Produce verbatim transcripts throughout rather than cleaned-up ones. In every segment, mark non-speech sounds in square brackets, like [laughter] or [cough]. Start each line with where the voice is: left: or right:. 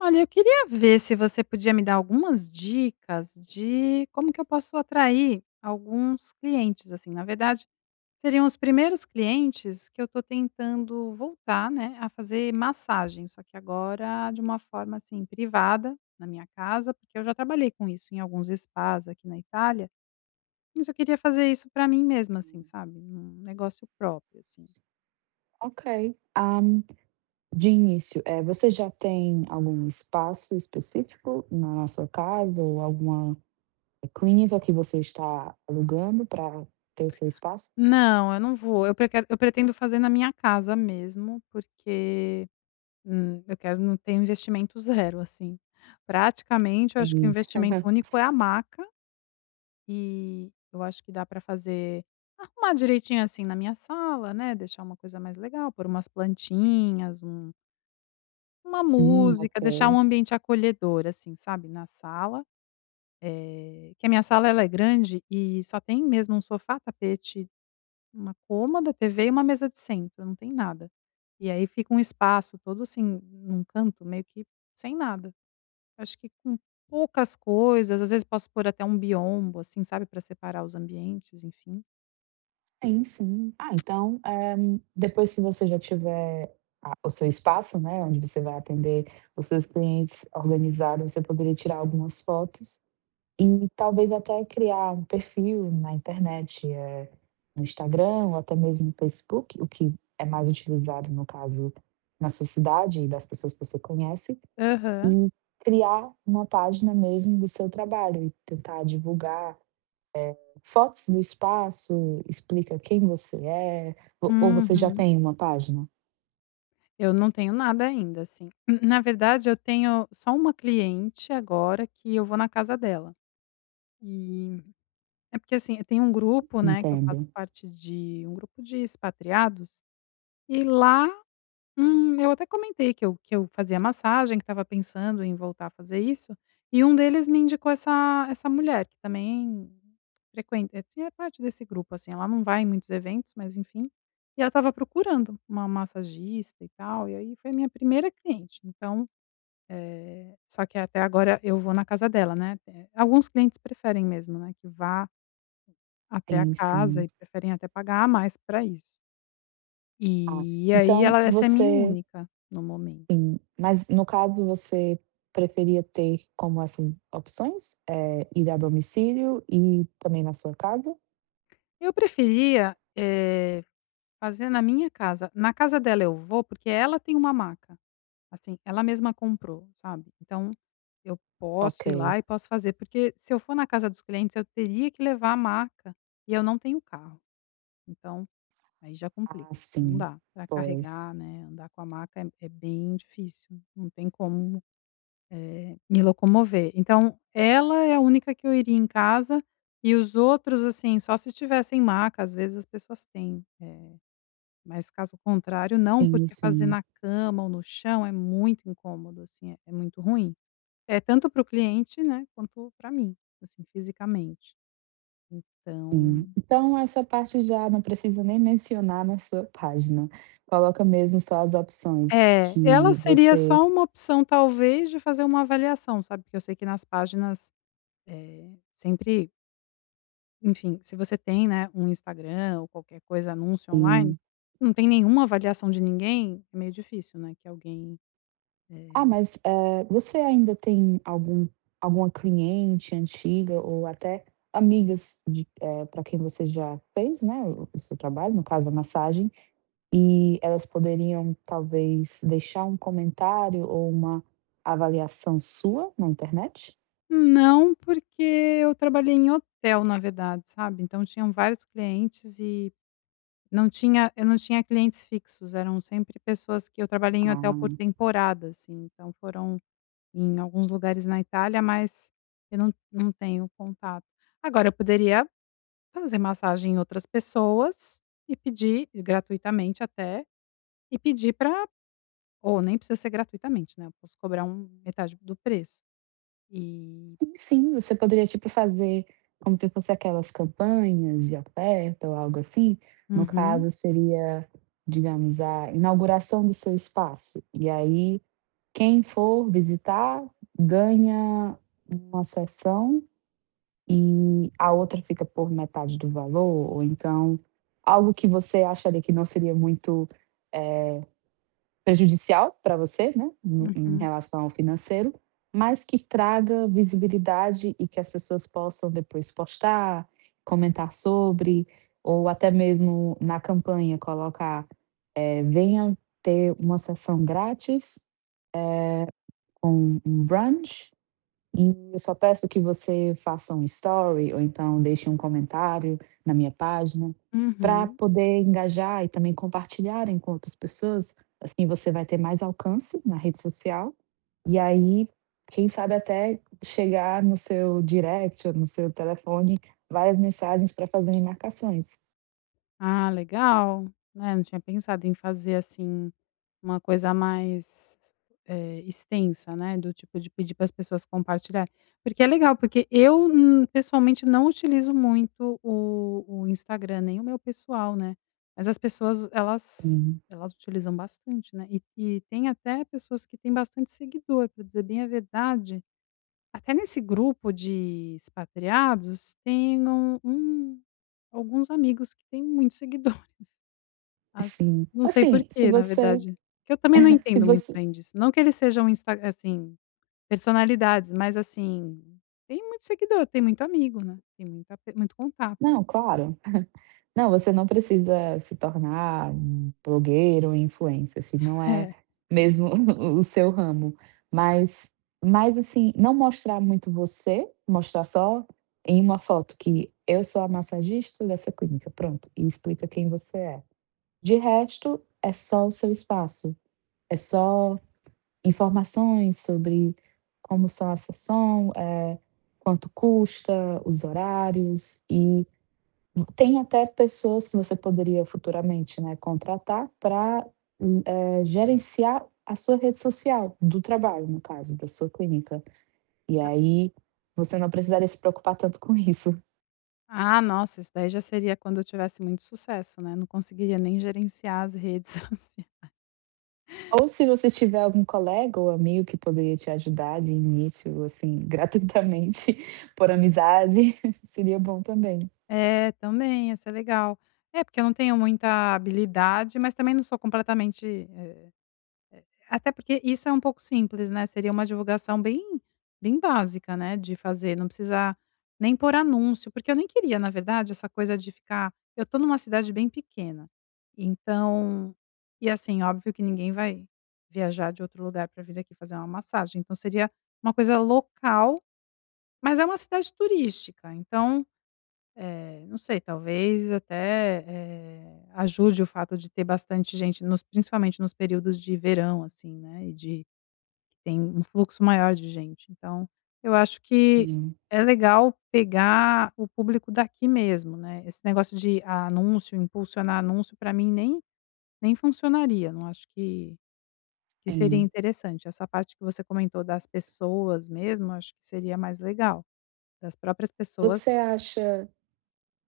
left: Olha, eu queria ver se você podia me dar algumas dicas de como que eu posso atrair alguns clientes, assim. Na verdade, seriam os primeiros clientes que eu tô tentando voltar, né, a fazer massagem, só que agora de uma forma, assim, privada, na minha casa, porque eu já trabalhei com isso em alguns spas aqui na Itália, mas eu queria fazer isso pra mim mesma, assim, sabe, um negócio próprio, assim.
right: Ok. Hã, de início, é. você já tem algum espaço específico na sua casa ou alguma clínica que você está alugando para ter o seu espaço?
left: Não, eu não vou. Eu preque eu pretendo fazer na minha casa mesmo, porque Hum, eu quero não ter investimento zero, assim. Praticamente, eu acho que o
right: Tem. [laughs]
left: investimento único é a maca e eu acho que dá para fazer arrumar direitinho, assim, na minha sala, né, deixar uma coisa mais legal, pôr umas plantinhas, um uma
right: Hum,
left: música,
right: ok.
left: deixar um ambiente acolhedor, assim, sabe, na sala, eh, que a minha sala ela é grande e só tem mesmo um sofá, tapete, uma cômoda, T V e uma mesa de centro, não tem nada. E aí fica um espaço todo, assim, num canto meio que sem nada. Acho que com poucas coisas, às vezes posso pôr até um biombo, assim, sabe, para separar os ambientes, enfim.
right: Sim, sim. Ah, então, eh, depois que você já tiver a o seu espaço, né, onde você vai atender os seus clientes organizado, você poderia tirar algumas fotos e talvez até criar um perfil na internet, eh, no Instagram ou até mesmo no Facebook, o que é mais utilizado, no caso, na sua cidade e das pessoas que você conhece,
left: Aham.
right: e criar uma página mesmo do seu trabalho e tentar divulgar fotos do espaço, explica quem você é, ou ou você já
left: Uhum.
right: tem uma página?
left: Eu não tenho nada ainda, assim. [clears throat] Na verdade, eu tenho só uma cliente agora que eu vou na casa dela. E é porque, assim, tem um grupo, né, que eu faço
right: Entendo.
left: parte de um grupo de expatriados, e lá Hum, eu até comentei que eu que eu fazia massagem, que estava pensando em voltar a fazer isso, e um deles me indicou essa essa mulher que também frequenta assim, é parte desse grupo, assim, ela não vai em muitos eventos, mas enfim, e ela estava procurando uma massagista e tal, e aí foi a minha primeira cliente, então é, só que até agora eu vou na casa dela, né, eh, alguns clientes preferem mesmo, né, que vá até a
right: Sim,
left: casa
right: sim.
left: e preferem até pagar a mais para isso.
right: Ah,
left: E aí
right: então
left: ela essa é minha
right: você
left: única no momento.
right: Sim, mas no caso você preferia ter como essas opções? Eh, ir a domicílio e também na sua casa?
left: Eu preferia, eh, fazer na minha casa. Na casa dela eu vou, porque ela tem uma maca, assim, ela mesma comprou, sabe. Então, eu posso ir
right: Ok.
left: lá e posso fazer, porque se eu for na casa dos clientes eu teria que levar a maca, e eu não tenho carro. Então, aí já complica,
right: Ah,
left: porque não
right: sim.
left: dá para
right: Pois.
left: carregar, né, andar com a maca é é bem difícil, não tem como, eh, me locomover. Então, ela é a única que eu iria em casa, e os outros, assim, só se tivessem maca, às vezes as pessoas têm. Mas caso contrário não,
right: Sim,
left: porque fazer
right: sim,
left: na cama ou no chão é muito incômodo, assim, é é muito ruim. É tanto para o cliente, né, quanto para mim, assim, fisicamente.
right: sim.
left: Então
right: Então essa parte já não precisa nem mencionar na sua página. Coloca mesmo só as opções
left: é, ela
right: que
left: seria
right: você
left: só uma opção talvez de fazer uma avaliação, sabe, porque eu sei que nas páginas, eh, sempre enfim, se você tem, né, um Instagram ou qualquer coisa, anúncio online,
right: sim.
left: não tem nenhuma avaliação de ninguém, é meio difícil, né, que alguém,
right: Ah,
left: eh
right: mas, eh, você ainda tem algum alguma cliente antiga ou até amigas de eh, quem você já fez, né, o o seu trabalho, no caso a massagem, e elas poderiam talvez deixar um comentário ou uma avaliação sua na internet?
left: Não, porque eu trabalhei em hotel, na verdade, sabe, então tinham vários clientes e não tinha eu não tinha clientes fixos, eram sempre pessoas que eu trabalhei em hotel por
right: Ah,
left: temporada, assim, então foram em alguns lugares na Itália, mas eu não não tenho contato. Agora eu poderia fazer massagem em outras pessoas e pedir, gratuitamente até, e pedir para ou nem precisa ser gratuitamente, né, eu posso cobrar um metade do preço. E
right: sim, sim, você poderia, tipo, fazer como se fosse aquelas campanhas de oferta ou algo assim. No
left: uhum,
right: caso seria, digamos, a inauguração do seu espaço, e aí quem for visitar ganha uma sessão e a outra fica por metade do valor, ou então algo que você acharia que não seria muito prejudicial para você, né, em em
left: uhum,
right: relação ao financeiro, mas que traga visibilidade e que as pessoas possam depois postar, comentar sobre, ou até mesmo na campanha colocar, eh: "Venha ter uma sessão grátis com um brunch e eu só peço que você faça um story ou então deixe um comentário na minha página, para
left: uhum.
right: poder engajar e também compartilharem com outras pessoas, assim você vai ter mais alcance na rede social, e aí, quem sabe até chegar no seu direct ou no seu telefone várias mensagens para fazerem marcações."
left: Ah, legal, né, não tinha pensado em fazer, assim, uma coisa mais, eh, extensa, né, do tipo de pedir para as pessoas compartilhar. Porque é legal, porque eu, hum, pessoalmente não utilizo muito o o Instagram, nem o meu pessoal, né, mas as pessoas elas
right: Sim,
left: elas utilizam bastante, né, e e tem até pessoas que têm bastante seguidor, para dizer bem a verdade, até nesse grupo de expatriados tem um um alguns amigos que têm muitos [laughs] seguidores. As
right: sim.
left: não sei por
right: Assim, se
left: porquê, na
right: você
left: verdade, que eu também não
right: [laughs] se
left: entendo muito
right: você
left: bem disso, não que eles sejam insta assim, personalidades, mas assim, tem muito seguidor, tem muito amigo, né, tem muita pe muito contato.
right: não, claro. Não, você não precisa se tornar um blogueiro ou influencer, se não
left: [laughs]
right: é
left: É.
right: mesmo [laughs] o seu ramo. Mas mas assim, não mostrar muito você, mostrar só em uma foto que eu sou a massagista dessa clínica, pronto, e explica quem você é. De resto, é só o seu espaço, é só informações sobre como são a sessão, eh, quanto custa, os horários e tem até pessoas que você poderia futuramente, né, contratar para gerenciar a sua rede social do trabalho, no caso, da sua clínica. E aí, você não precisaria se preocupar tanto com isso.
left: Ah, nossa, isso daí já seria quando eu tivesse muito sucesso, né, não conseguiria nem gerenciar as redes [laughs] sociais.
right: Ou se você tiver algum colega ou amigo que poderia te ajudar de início, assim, [laughs] gratuitamente, por amizade, [laughs] seria bom também.
left: É, também, ia ser legal. É, porque eu não tenho muita habilidade, mas também não sou completamente. Até porque isso é um pouco simples, né, seria uma divulgação bem bem básica, né, de fazer, não precisar nem pôr anúncio, porque eu nem queria na verdade essa coisa de ficar eu estou numa cidade bem pequena, então e assim, óbvio que ninguém vai viajar de outro lugar para vir aqui fazer uma massagem, então seria uma coisa local, mas é uma cidade turística, então, eh, não sei, talvez até, eh, ajude o fato de ter bastante gente nos principalmente nos períodos de verão, assim, né, e de tem um fluxo maior de gente. Então, eu acho que
right: Sim,
left: é legal pegar o público daqui mesmo, né. Esse negócio de anúncio, impulsionar anúncio, para mim nem nem funcionaria, não acho que que seria
right: sim.
left: interessante. Essa parte que você comentou das pessoas mesmo, acho que seria mais legal, das próprias pessoas.
right: Você acha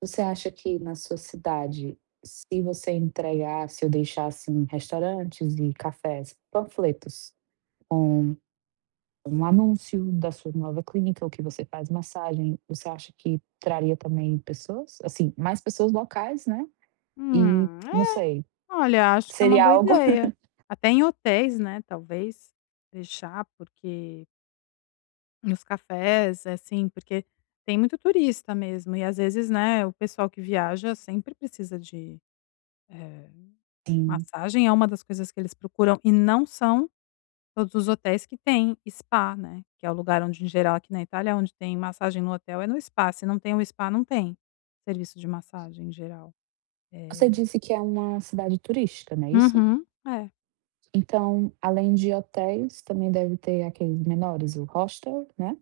right: Você acha que na sua cidade, se você entregar, se eu deixar, assim, restaurantes e cafés, panfletos com um anúncio da sua nova clínica ou que você faz massagem, você acha que traria também pessoas? Assim, mais pessoas locais, né, e
left: Hum,
right: não
left: é,
right: sei,
left: olha, acho que é uma
right: seria
left: boa
right: algo [laughs]
left: ideia. Até em hotéis, né, talvez, deixar, porque nos cafés, é assim, porque tem muito turista mesmo e às vezes, né, o pessoal que viaja sempre precisa de, eh,
right: assim,
left: massagem é uma das coisas que eles procuram e não são todos os hotéis que têm spa, né, que é o lugar onde em geral aqui na Itália, onde tem massagem no hotel é no spa, se não tem o spa não tem serviço de massagem em geral.
right: você
left: Eh
right: disse que é uma cidade turística, não é isso?
left: Uhum. É.
right: Então, além de hotéis, também deve ter aqueles menores, o hostel, né?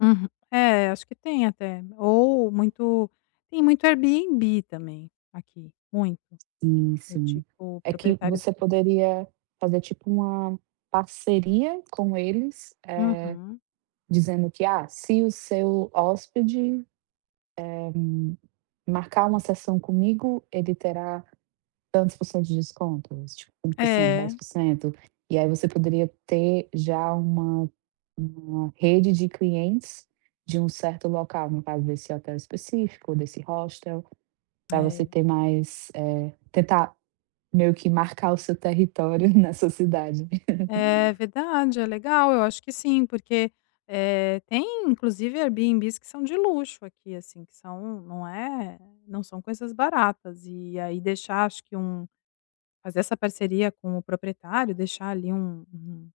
left: Uhum. É, acho que tem até. Ou muito tem muito Airbnb também aqui, muito,
right: Sim,
left: do
right: sim.
left: tipo
right: É que
left: proprietários.
right: você poderia fazer tipo uma parceria com eles, eh,
left: Uhum.
right: dizendo que: "Ah, se o seu hóspede marcar uma sessão comigo, ele terá tantos por cento de desconto", tipo cinco por cento,
left: É,
right: dez por cento. E aí você poderia ter já uma uma rede de clientes de um certo local, no caso desse hotel específico, desse hostel, para você
left: É.
right: ter mais, eh, tentar meio que marcar o seu território [laughs] nessa cidade.
left: é verdade, é legal, eu acho que sim, porque, eh, tem inclusive Airbnbs que são de luxo aqui, assim, que são não é não são coisas baratas, e aí deixar acho que um fazer essa parceria com o proprietário, deixar ali um um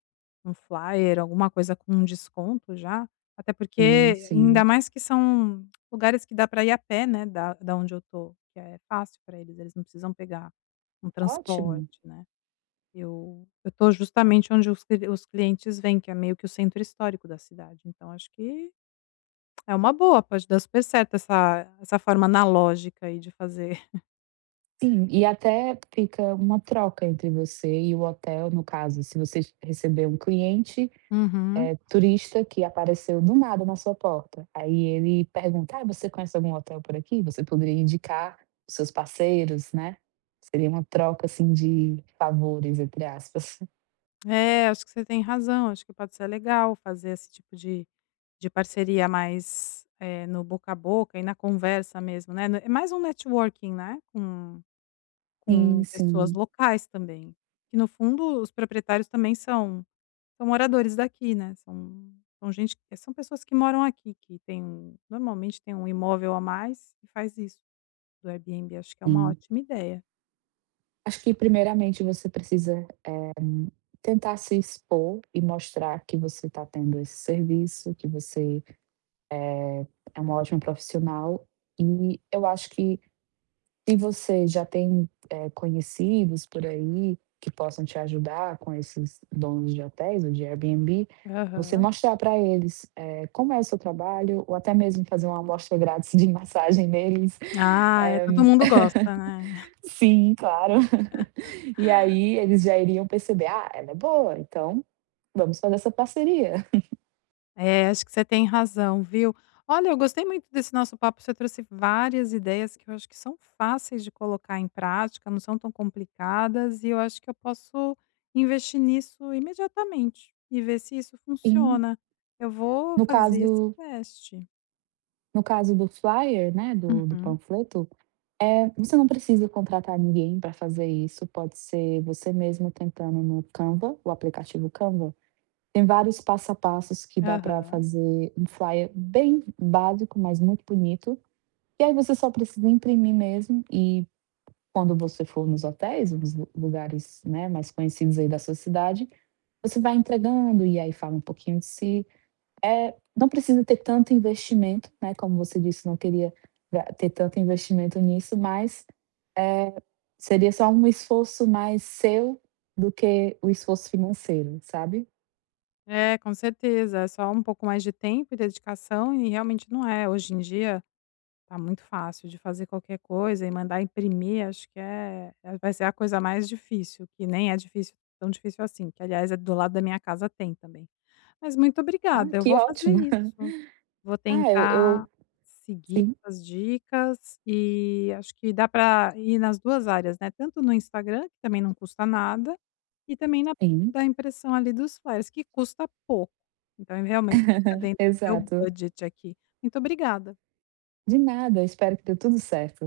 left: um flyer, alguma coisa com um desconto já, até
right: Sim,
left: porque ainda
right: sim.
left: mais que são lugares que dá para ir a pé, né, da da onde eu tô, que é fácil para eles, eles não precisam pegar um
right: Ótimo.
left: transporte, né. Eu eu estou justamente onde os cli os clientes vêm, que é meio que o centro histórico da cidade, então acho que é uma boa, pode dar super certo essa essa forma analógica aí de fazer.
right: Sim, e até fica uma troca entre você e o hotel, no caso, se você receber um cliente,
left: [laughs] Uhum.
right: eh, turista que apareceu do nada na sua porta, aí ele pergunta: "Ah, você conhece algum hotel por aqui?", você poderia indicar os seus parceiros, né. Seria uma troca, assim, de favores, entre aspas. [laughs]
left: É, acho que você tem razão, acho que pode ser legal fazer esse tipo de de parceria mais, eh, no boca a boca e na conversa mesmo, né, No- é mais um networking, né, com com
right: Sim,
left: pessoas
right: sim,
left: locais também, que no fundo os proprietários também são São moradores daqui, né, são são gente são pessoas que moram aqui, que tem um normalmente tem um imóvel a mais e faz isso do Airbnb, acho que é uma
right: sim.
left: ótima ideia.
right: Acho que primeiramente você precisa tentar se expor e mostrar que você está tendo esse serviço, que você é uma ótima profissional e eu acho que se você já tem, eh, conhecidos por aí que possam te ajudar com esses donos de hotéis ou de Airbnb, você
left: Aham.
right: mostrar para eles, eh, como é o seu trabalho ou até mesmo fazer uma amostra grátis de massagem neles. [laughs]
left: Ah, é,
right: Eh,
left: todo mundo gosta, né. [laughs]
right: sim, claro. [laughs] E aí eles já iriam perceber: "Ah, ela é boa, então vamos fazer essa parceria".
left: É, acho que você tem razão, viu. Olha, eu gostei muito desse nosso papo, você trouxe várias ideias que eu acho que são fáceis de colocar em prática, não são tão complicadas e eu acho que eu posso investir nisso imediatamente e ver se isso
right: Sim,
left: funciona. Eu vou
right: no
left: fazer esse
right: caso
left: teste.
right: no caso do flyer, né, do do
left: Uhum.
right: panfleto, é, você não precisa contratar ninguém para fazer isso, pode ser você mesmo tentando no Canva, o aplicativo Canva. Tem vários passo a passos que dá para
left: Aham.
right: fazer um flyer bem básico, mas muito bonito. E aí você só precisa imprimir mesmo e quando você for nos hotéis, nos lu lugares, né, mais conhecidos aí da sua cidade, você vai entregando e aí fala um pouquinho de si. É, não precisa ter tanto investimento, né, como você disse, não queria ga ter tanto investimento nisso, mas, eh, seria só um esforço mais seu do que o esforço financeiro, sabe.
left: É, com certeza, é só um pouco mais de tempo e dedicação e realmente não é. Hoje em dia tá muito fácil de fazer qualquer coisa e mandar imprimir, acho que é é vai ser a coisa mais difícil, que nem é difícil, tão difícil assim, que aliás é do lado da minha casa tem também. Mas muito
right: Ah,
left: obrigada, eu
right: que
left: vou fazer
right: ótimo.
left: isso.
right: [laughs]
left: Vou
right: Ah, eu
left: tentar
right: eu
left: seguir
right: sim,
left: as dicas e acho que dá para ir nas duas áreas, né, tanto no Instagram, que também não custa nada, e também na parte
right: sim.
left: da impressão ali dos flyers, que custa pouco. Então, realmente fica
right: [laughs]
left: dentro do meu
right: Exato.
left: budget aqui. Muito obrigada.
right: De nada, espero que dê tudo certo.